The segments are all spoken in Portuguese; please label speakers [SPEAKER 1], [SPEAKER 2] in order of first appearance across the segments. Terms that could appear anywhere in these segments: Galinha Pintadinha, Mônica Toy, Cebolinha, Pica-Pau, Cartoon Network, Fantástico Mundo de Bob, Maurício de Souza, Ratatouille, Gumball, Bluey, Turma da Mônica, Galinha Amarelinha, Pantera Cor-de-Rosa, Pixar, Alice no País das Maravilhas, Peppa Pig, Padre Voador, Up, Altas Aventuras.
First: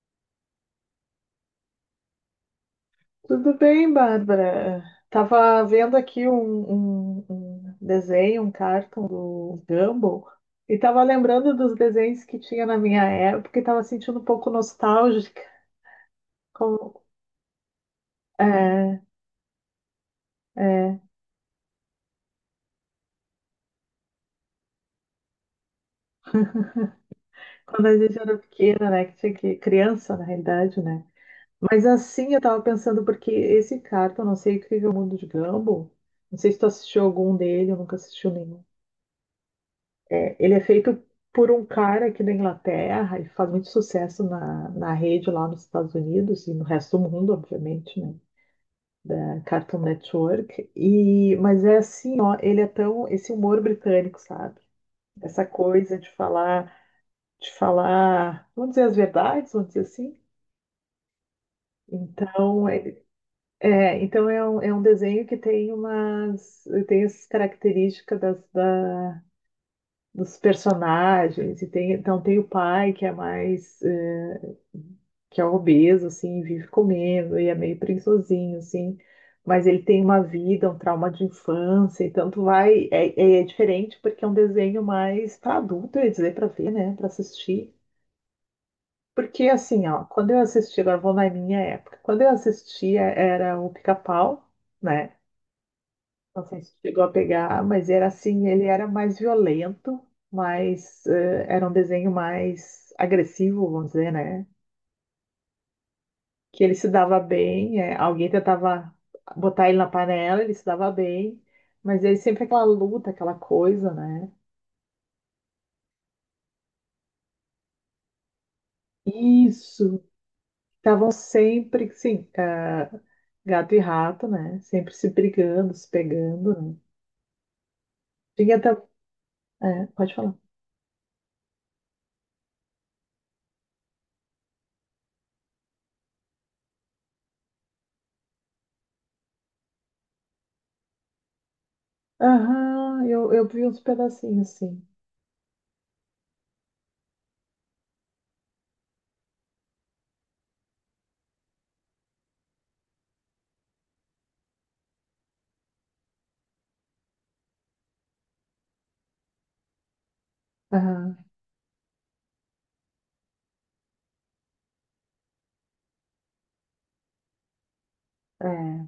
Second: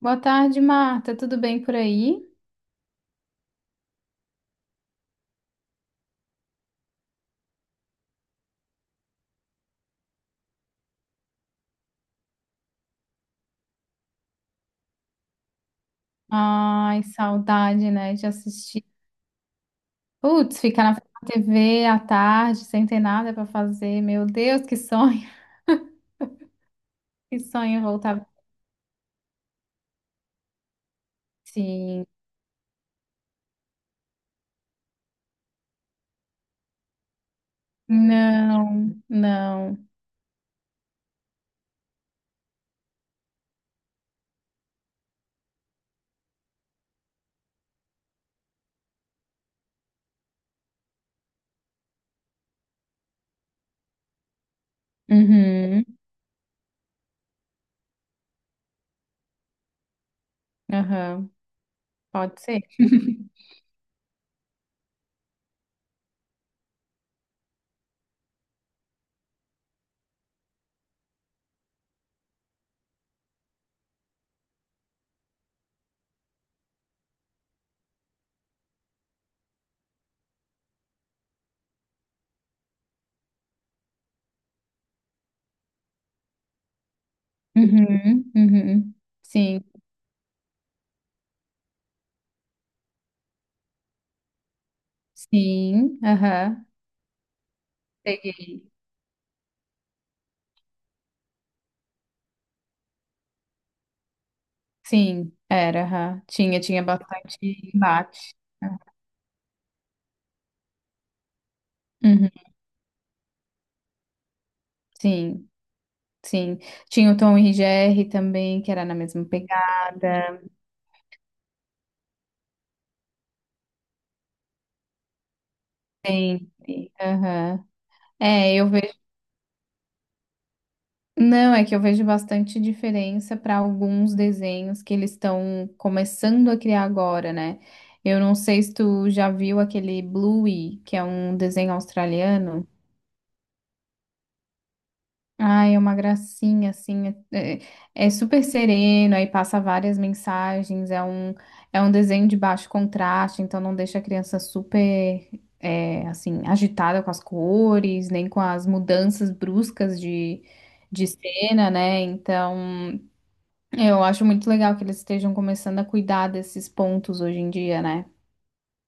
[SPEAKER 1] Boa tarde, Marta. Tudo bem por aí?
[SPEAKER 2] Tudo bem, Bárbara? Tava vendo aqui um desenho, um cartoon do Gumball, e tava lembrando dos desenhos que tinha na minha época e tava sentindo um pouco nostálgica,
[SPEAKER 1] Ai,
[SPEAKER 2] como,
[SPEAKER 1] saudade, né, de assistir.
[SPEAKER 2] é,
[SPEAKER 1] Putz, ficar na
[SPEAKER 2] é,
[SPEAKER 1] frente da TV à tarde, sem ter nada para fazer. Meu Deus, que sonho. Que sonho
[SPEAKER 2] quando a gente
[SPEAKER 1] voltar.
[SPEAKER 2] era pequena, né? Que tinha que, criança, na realidade, né? Mas
[SPEAKER 1] Sim.
[SPEAKER 2] assim, eu tava pensando, porque esse cartoon, não sei o que é o mundo de Gumball, não sei se tu assistiu algum dele, eu nunca assisti nenhum.
[SPEAKER 1] Não, não.
[SPEAKER 2] É, ele é feito por um cara aqui da Inglaterra e faz muito sucesso na rede lá nos Estados Unidos e no resto do mundo, obviamente, né? Da Cartoon Network. E, mas é assim, ó, ele é tão, esse humor britânico, sabe? Essa
[SPEAKER 1] Uhum,
[SPEAKER 2] coisa de falar, vamos dizer as verdades, vamos dizer assim.
[SPEAKER 1] aham. Pode ser.
[SPEAKER 2] Então, é, então é um desenho que tem umas, tem essas características dos personagens, e tem, então tem o pai que é mais, que é obeso, assim, vive comendo e é meio preguiçosinho, assim, mas ele tem uma vida, um trauma de infância, então tu vai, é, é diferente porque é um desenho mais para adulto, eu ia dizer, para ver, né, para assistir.
[SPEAKER 1] Uhum, uhum.
[SPEAKER 2] Porque
[SPEAKER 1] Sim,
[SPEAKER 2] assim, ó, quando eu assisti, agora eu vou na minha época, quando eu assistia era o Pica-Pau, né?
[SPEAKER 1] sim,
[SPEAKER 2] Não sei
[SPEAKER 1] aham.
[SPEAKER 2] se chegou a pegar, mas era assim, ele
[SPEAKER 1] Peguei.
[SPEAKER 2] era mais violento, mas era um desenho mais agressivo, vamos dizer, né?
[SPEAKER 1] Sim, era, aham. Tinha,
[SPEAKER 2] Que ele
[SPEAKER 1] tinha
[SPEAKER 2] se dava
[SPEAKER 1] bastante
[SPEAKER 2] bem, alguém
[SPEAKER 1] embate.
[SPEAKER 2] tentava botar ele na panela, ele se dava bem, mas ele
[SPEAKER 1] Uhum,
[SPEAKER 2] sempre aquela luta, aquela coisa, né?
[SPEAKER 1] sim. Sim, tinha o Tom e Jerry também, que era na mesma
[SPEAKER 2] Isso,
[SPEAKER 1] pegada,
[SPEAKER 2] estavam sempre, sim, gato e rato, né? Sempre se brigando, se pegando, né?
[SPEAKER 1] sempre. Aham.
[SPEAKER 2] Tinha
[SPEAKER 1] É,
[SPEAKER 2] até...
[SPEAKER 1] eu vejo.
[SPEAKER 2] é, pode falar.
[SPEAKER 1] Não, é que eu vejo bastante diferença para alguns desenhos que eles estão começando a criar agora, né? Eu não sei se tu já viu aquele Bluey, que é um desenho australiano.
[SPEAKER 2] Aham, eu vi uns pedacinhos, sim.
[SPEAKER 1] Ai, é uma gracinha, assim, é super sereno, aí passa várias mensagens, é um desenho de baixo contraste, então não deixa a criança super, é, assim, agitada com as cores, nem com as mudanças bruscas de
[SPEAKER 2] Aham,
[SPEAKER 1] cena, né? Então, eu acho muito legal que eles estejam começando a cuidar desses pontos hoje em dia, né?
[SPEAKER 2] é.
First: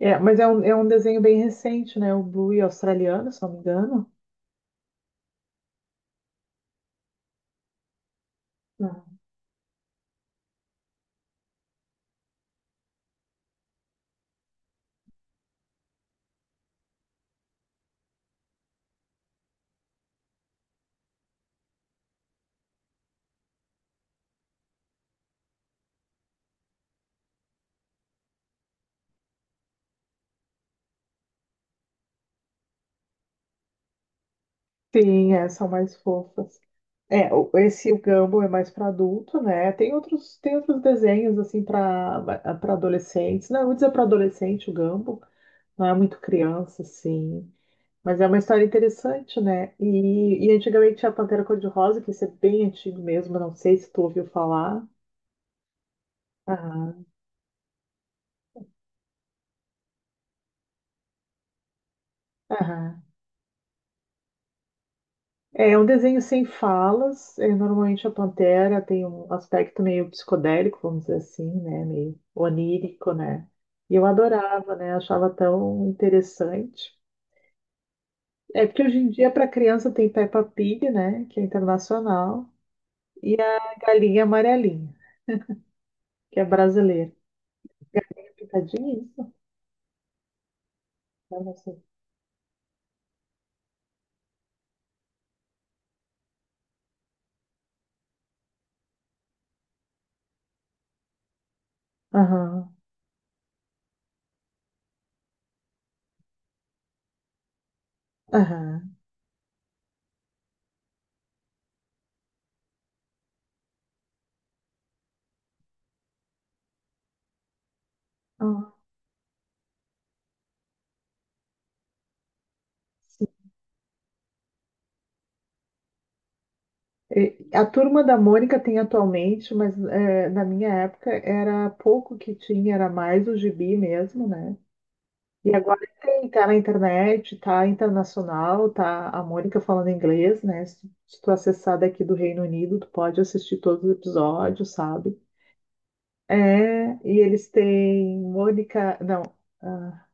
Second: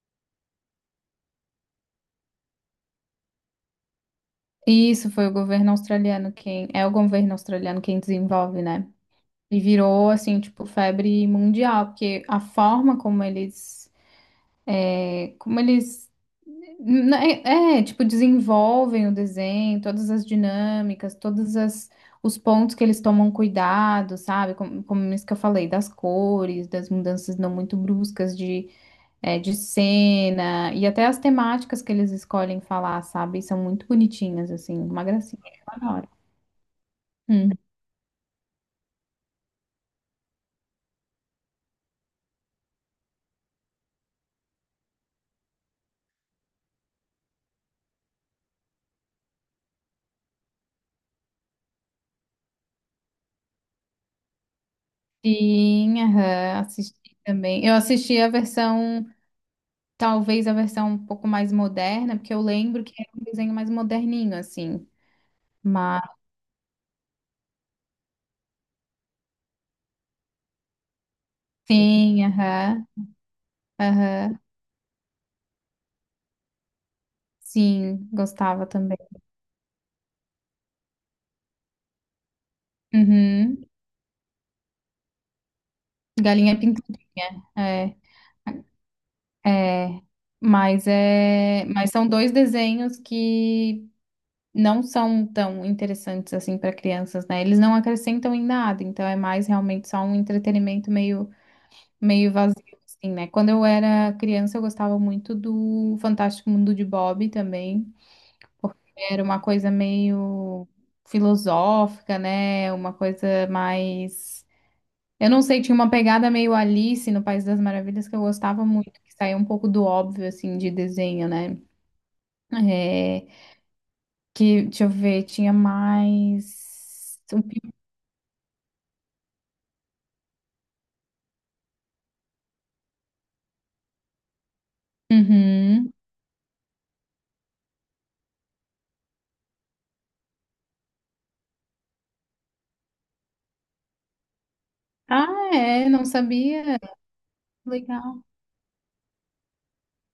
[SPEAKER 2] É, mas é um desenho bem recente, né? O Bluey australiano, se não me engano.
[SPEAKER 1] Isso foi o governo australiano quem, é o governo australiano quem desenvolve, né?
[SPEAKER 2] Não.
[SPEAKER 1] E virou, assim, tipo, febre mundial, porque a forma como eles, é, como eles, né, é, é, tipo, desenvolvem o desenho, todas as dinâmicas, todas as, os pontos que eles tomam cuidado, sabe? Como, como isso que eu falei, das cores, das mudanças não muito bruscas de, é, de cena, e até as temáticas que eles escolhem falar, sabe? São muito bonitinhas, assim, uma
[SPEAKER 2] Sim,
[SPEAKER 1] gracinha.
[SPEAKER 2] é,
[SPEAKER 1] Eu
[SPEAKER 2] são mais
[SPEAKER 1] adoro.
[SPEAKER 2] fofas. É, o-
[SPEAKER 1] Hum.
[SPEAKER 2] esse o Gumball é mais para adulto, né? Tem outros desenhos assim para adolescentes. Não, eu vou dizer para adolescente o Gumball, não é muito criança assim, mas é uma história interessante, né? E antigamente tinha a Pantera Cor-de-Rosa, que isso é bem antigo mesmo, não sei se tu ouviu falar.
[SPEAKER 1] Sim, aham,
[SPEAKER 2] Aham,
[SPEAKER 1] assisti também. Eu assisti a versão, talvez a versão um pouco mais moderna, porque eu lembro que
[SPEAKER 2] aham.
[SPEAKER 1] era um desenho mais moderninho, assim.
[SPEAKER 2] É um
[SPEAKER 1] Mas
[SPEAKER 2] desenho sem falas. Normalmente a pantera tem um aspecto meio psicodélico, vamos dizer assim, né? Meio
[SPEAKER 1] sim, aham,
[SPEAKER 2] onírico, né? E eu
[SPEAKER 1] aham,
[SPEAKER 2] adorava, né? Achava tão interessante.
[SPEAKER 1] sim, gostava
[SPEAKER 2] É porque
[SPEAKER 1] também.
[SPEAKER 2] hoje em dia, para criança, tem Peppa Pig, né? Que é internacional, e a
[SPEAKER 1] Uhum.
[SPEAKER 2] Galinha Amarelinha, que é
[SPEAKER 1] Galinha
[SPEAKER 2] brasileira.
[SPEAKER 1] Pintadinha, é,
[SPEAKER 2] É Pitadinha, isso?
[SPEAKER 1] é. Mas
[SPEAKER 2] Eu não
[SPEAKER 1] é,
[SPEAKER 2] sei.
[SPEAKER 1] mas são dois desenhos que não são tão interessantes assim para crianças, né? Eles não acrescentam em nada, então é mais realmente só um entretenimento meio vazio,
[SPEAKER 2] Aham,
[SPEAKER 1] assim, né? Quando eu era criança, eu gostava muito do Fantástico Mundo de Bob também, porque
[SPEAKER 2] aham.
[SPEAKER 1] era uma coisa meio filosófica, né? Uma coisa mais. Eu não sei, tinha uma pegada meio Alice no País das Maravilhas que eu gostava
[SPEAKER 2] Ah,
[SPEAKER 1] muito, que saía um pouco do óbvio, assim, de desenho, né? É, que, deixa eu ver, tinha mais. Um pi-
[SPEAKER 2] A Turma da Mônica tem atualmente, mas na minha época era pouco que tinha, era mais o gibi mesmo, né? E agora
[SPEAKER 1] Uhum.
[SPEAKER 2] tem, tá na internet, tá internacional, tá a Mônica falando inglês, né? Se tu acessar daqui do Reino Unido, tu pode assistir todos os episódios, sabe?
[SPEAKER 1] Ah, é, não
[SPEAKER 2] É,
[SPEAKER 1] sabia.
[SPEAKER 2] e eles têm
[SPEAKER 1] Legal.
[SPEAKER 2] Mônica, não, ah,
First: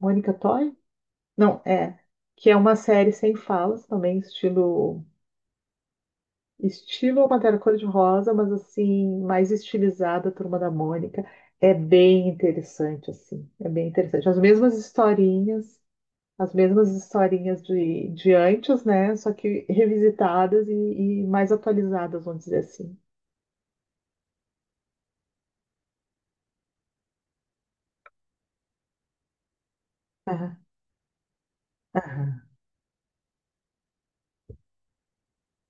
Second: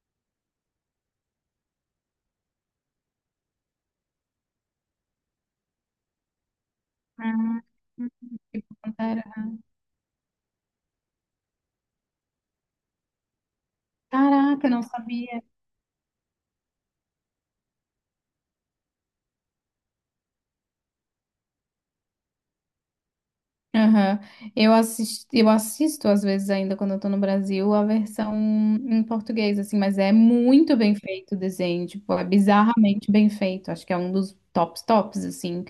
[SPEAKER 2] Mônica Toy? Não, é, que é uma série sem falas também, estilo estilo Pantera Cor-de-Rosa, mas assim,
[SPEAKER 1] Ah,
[SPEAKER 2] mais estilizada, Turma da Mônica. É bem interessante, assim. É bem interessante. As
[SPEAKER 1] caraca, eu
[SPEAKER 2] mesmas
[SPEAKER 1] não sabia.
[SPEAKER 2] historinhas, as mesmas historinhas de antes, né? Só que revisitadas e mais atualizadas, vamos dizer assim.
[SPEAKER 1] Aham. Eu assisto às vezes ainda quando eu tô no Brasil a versão em português, assim, mas é
[SPEAKER 2] Aham,
[SPEAKER 1] muito bem feito o desenho, tipo, é
[SPEAKER 2] aham.
[SPEAKER 1] bizarramente bem feito. Acho que é um dos tops tops, assim.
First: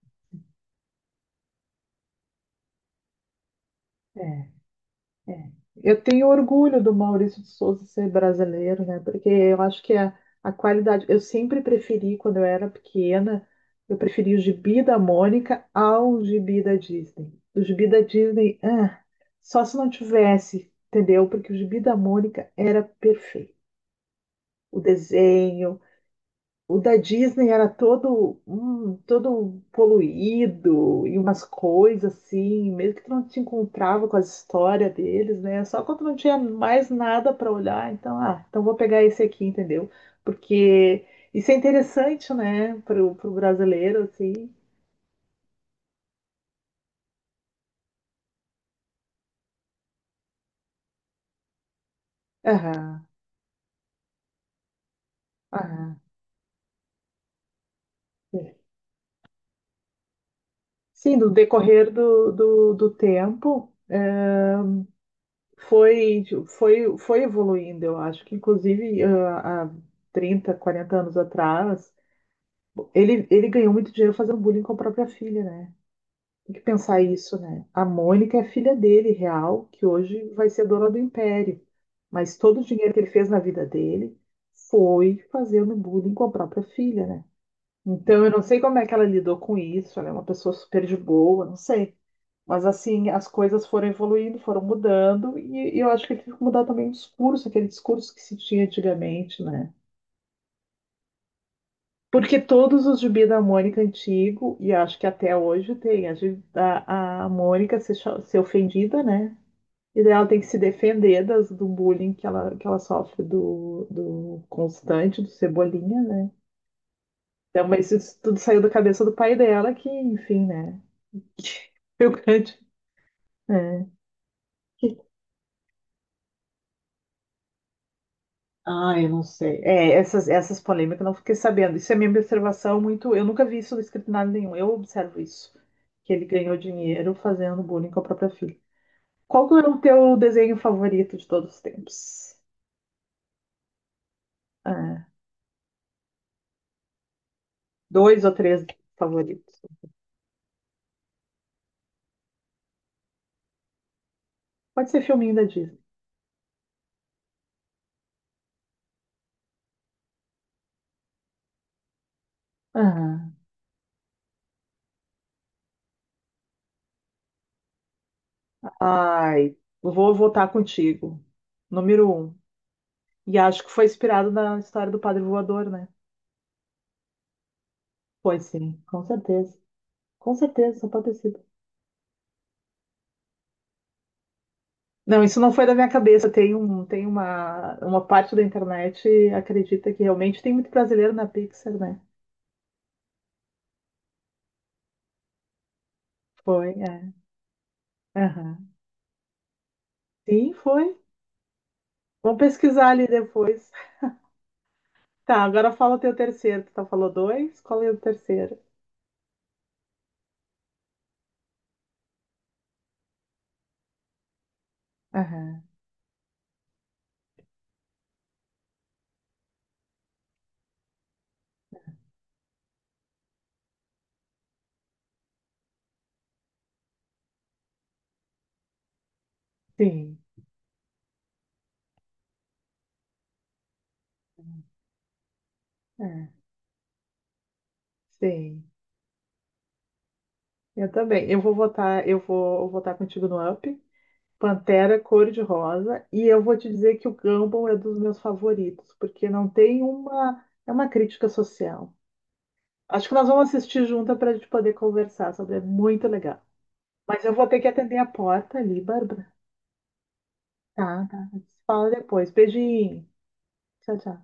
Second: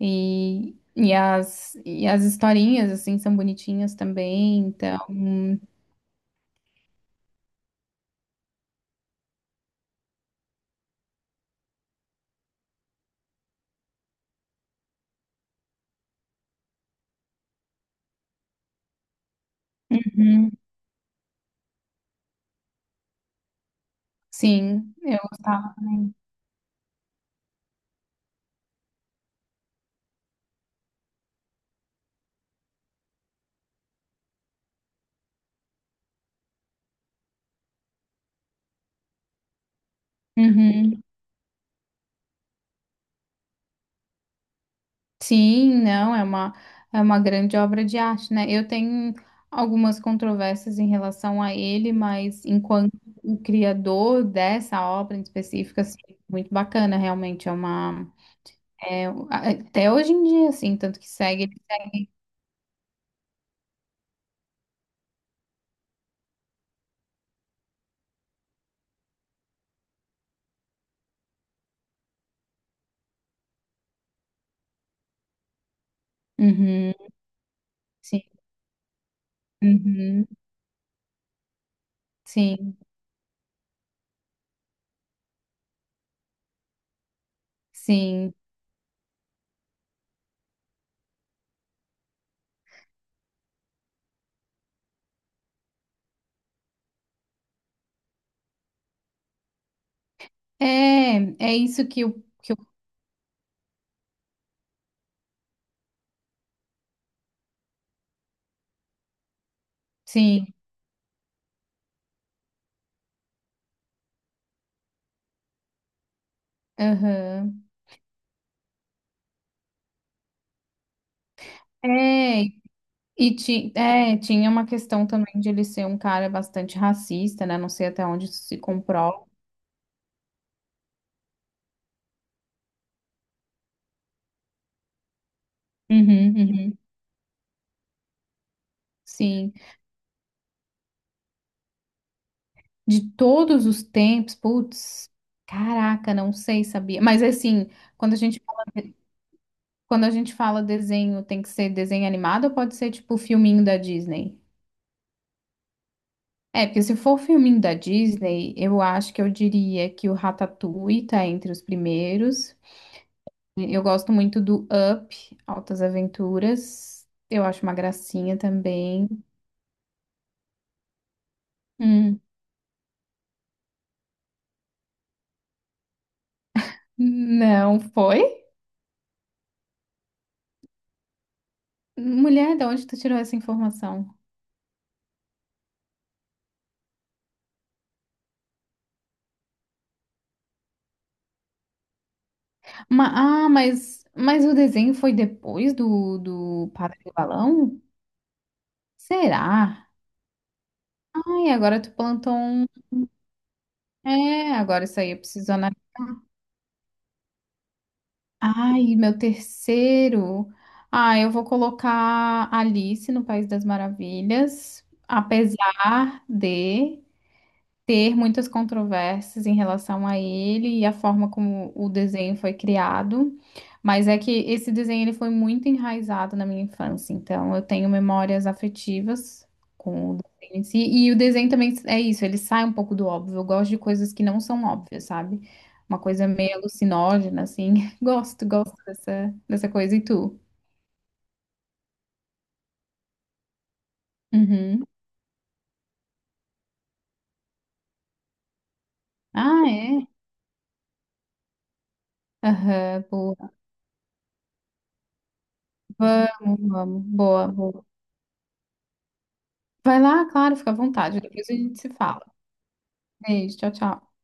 [SPEAKER 1] E as historinhas, assim, são bonitinhas também,
[SPEAKER 2] É.
[SPEAKER 1] então.
[SPEAKER 2] É. Eu tenho orgulho do Maurício de Souza ser brasileiro, né? Porque eu acho que a qualidade. Eu sempre preferi, quando eu era pequena, eu preferi o gibi da Mônica ao gibi da Disney. O gibi da Disney, ah, só se não
[SPEAKER 1] Uhum.
[SPEAKER 2] tivesse, entendeu? Porque o gibi da Mônica era perfeito. O
[SPEAKER 1] Sim, eu gostava
[SPEAKER 2] desenho,
[SPEAKER 1] também.
[SPEAKER 2] o da Disney era todo, todo poluído e umas coisas assim, mesmo que tu não te encontrava com a história deles, né? Só quando não tinha mais nada para olhar, então vou pegar esse aqui, entendeu?
[SPEAKER 1] Uhum.
[SPEAKER 2] Porque isso é interessante, né, pro brasileiro, assim.
[SPEAKER 1] Sim, não, é uma grande obra de arte, né? Eu tenho algumas controvérsias em relação a ele, mas enquanto
[SPEAKER 2] Aham,
[SPEAKER 1] o criador dessa obra em específico, assim,
[SPEAKER 2] aham.
[SPEAKER 1] muito bacana, realmente, é uma... É, até hoje em dia, assim, tanto que
[SPEAKER 2] Sim, no
[SPEAKER 1] segue...
[SPEAKER 2] decorrer do tempo. Foi, foi evoluindo, eu acho que inclusive há 30 40 anos atrás, ele ganhou muito dinheiro fazendo bullying com a própria filha, né? Tem que
[SPEAKER 1] Uhum,
[SPEAKER 2] pensar isso, né? A
[SPEAKER 1] sim,
[SPEAKER 2] Mônica é a filha dele, real, que
[SPEAKER 1] uhum,
[SPEAKER 2] hoje vai ser dona do império. Mas todo o
[SPEAKER 1] sim,
[SPEAKER 2] dinheiro que ele fez na vida dele foi fazendo bullying com a própria filha, né? Então eu
[SPEAKER 1] sim.
[SPEAKER 2] não sei como é que ela lidou com isso, ela é uma pessoa super de boa, não sei. Mas assim, as coisas foram evoluindo, foram mudando, e eu acho que teve que mudar também o discurso, aquele discurso que se tinha antigamente, né?
[SPEAKER 1] É, é isso que eu...
[SPEAKER 2] Porque
[SPEAKER 1] Que eu
[SPEAKER 2] todos os gibi da Mônica antigo, e acho que até hoje tem, a Mônica ser ofendida, né? E daí ela tem que
[SPEAKER 1] sim,
[SPEAKER 2] se defender do bullying que ela sofre do Constante, do Cebolinha, né?
[SPEAKER 1] aham.
[SPEAKER 2] Então, mas isso tudo saiu da cabeça do pai dela, que, enfim, né? Foi o
[SPEAKER 1] É,
[SPEAKER 2] grande. É.
[SPEAKER 1] Tinha uma questão também de ele ser um cara bastante racista, né? Não sei até onde isso se
[SPEAKER 2] Ah, eu não
[SPEAKER 1] comprova.
[SPEAKER 2] sei. É, essas polêmicas eu não fiquei sabendo. Isso é minha observação muito. Eu nunca vi isso escrito em nada nenhum. Eu observo isso. Que ele
[SPEAKER 1] Uhum,
[SPEAKER 2] ganhou
[SPEAKER 1] uhum.
[SPEAKER 2] dinheiro fazendo bullying com a própria filha. Qual
[SPEAKER 1] Sim.
[SPEAKER 2] que é o teu desenho favorito de todos os tempos?
[SPEAKER 1] De todos os tempos,
[SPEAKER 2] Ah,
[SPEAKER 1] putz, caraca, não sei, sabia. Mas assim, quando a
[SPEAKER 2] dois ou
[SPEAKER 1] gente fala,
[SPEAKER 2] três favoritos.
[SPEAKER 1] quando a gente fala desenho, tem que ser desenho animado ou pode ser tipo filminho da Disney?
[SPEAKER 2] Pode ser filminho da Disney.
[SPEAKER 1] É, porque se for filminho da Disney, eu acho que eu diria que o Ratatouille tá entre os primeiros.
[SPEAKER 2] Aham.
[SPEAKER 1] Eu gosto muito do Up, Altas Aventuras. Eu acho uma gracinha também.
[SPEAKER 2] Ai, vou votar contigo. Número
[SPEAKER 1] Hum,
[SPEAKER 2] um. E acho que foi inspirado na história do Padre Voador, né?
[SPEAKER 1] não
[SPEAKER 2] Pois
[SPEAKER 1] foi?
[SPEAKER 2] sim, com certeza. Com certeza, só pode ser.
[SPEAKER 1] Mulher, de onde tu tirou essa informação?
[SPEAKER 2] Não, isso não foi da minha cabeça. Tem uma parte da internet acredita que realmente tem muito brasileiro na Pixar, né?
[SPEAKER 1] Mas o desenho foi depois do, do
[SPEAKER 2] Foi, é.
[SPEAKER 1] Padre do Balão?
[SPEAKER 2] Aham.
[SPEAKER 1] Será?
[SPEAKER 2] Sim, foi.
[SPEAKER 1] Ai, agora tu plantou
[SPEAKER 2] Vamos
[SPEAKER 1] um.
[SPEAKER 2] pesquisar ali depois.
[SPEAKER 1] É, agora isso aí eu
[SPEAKER 2] Tá,
[SPEAKER 1] preciso
[SPEAKER 2] agora
[SPEAKER 1] analisar.
[SPEAKER 2] fala o teu terceiro. Tu tá falou dois? Qual é o terceiro?
[SPEAKER 1] Ai, meu terceiro. Ah, eu vou colocar Alice no País das Maravilhas,
[SPEAKER 2] Aham.
[SPEAKER 1] apesar de. Ter muitas controvérsias em relação a ele e a forma como o desenho foi criado, mas é que esse desenho ele foi muito enraizado na minha infância, então eu tenho memórias afetivas com o
[SPEAKER 2] Sim.
[SPEAKER 1] desenho em si, e o desenho também é isso, ele sai um pouco do óbvio, eu gosto de coisas que não são óbvias, sabe? Uma coisa
[SPEAKER 2] É,
[SPEAKER 1] meio alucinógena, assim, gosto,
[SPEAKER 2] sim.
[SPEAKER 1] dessa coisa, e tu?
[SPEAKER 2] Eu também. Eu vou votar contigo no Up.
[SPEAKER 1] Uhum.
[SPEAKER 2] Pantera cor-de-rosa. E eu vou te dizer que o Gumball é dos meus favoritos, porque não
[SPEAKER 1] Ah,
[SPEAKER 2] tem
[SPEAKER 1] é?
[SPEAKER 2] uma. É uma crítica social.
[SPEAKER 1] Aham,
[SPEAKER 2] Acho que nós vamos
[SPEAKER 1] boa.
[SPEAKER 2] assistir juntas para a gente poder conversar sobre. É muito legal.
[SPEAKER 1] Vamos,
[SPEAKER 2] Mas eu vou
[SPEAKER 1] boa,
[SPEAKER 2] ter que
[SPEAKER 1] boa.
[SPEAKER 2] atender a porta ali, Bárbara.
[SPEAKER 1] Vai lá, claro, fica à
[SPEAKER 2] Tá, tá.
[SPEAKER 1] vontade.
[SPEAKER 2] A gente
[SPEAKER 1] Depois
[SPEAKER 2] se
[SPEAKER 1] a gente se
[SPEAKER 2] fala
[SPEAKER 1] fala.
[SPEAKER 2] depois. Beijinho.
[SPEAKER 1] Beijo, tchau,
[SPEAKER 2] Tchau, tchau.
[SPEAKER 1] tchau.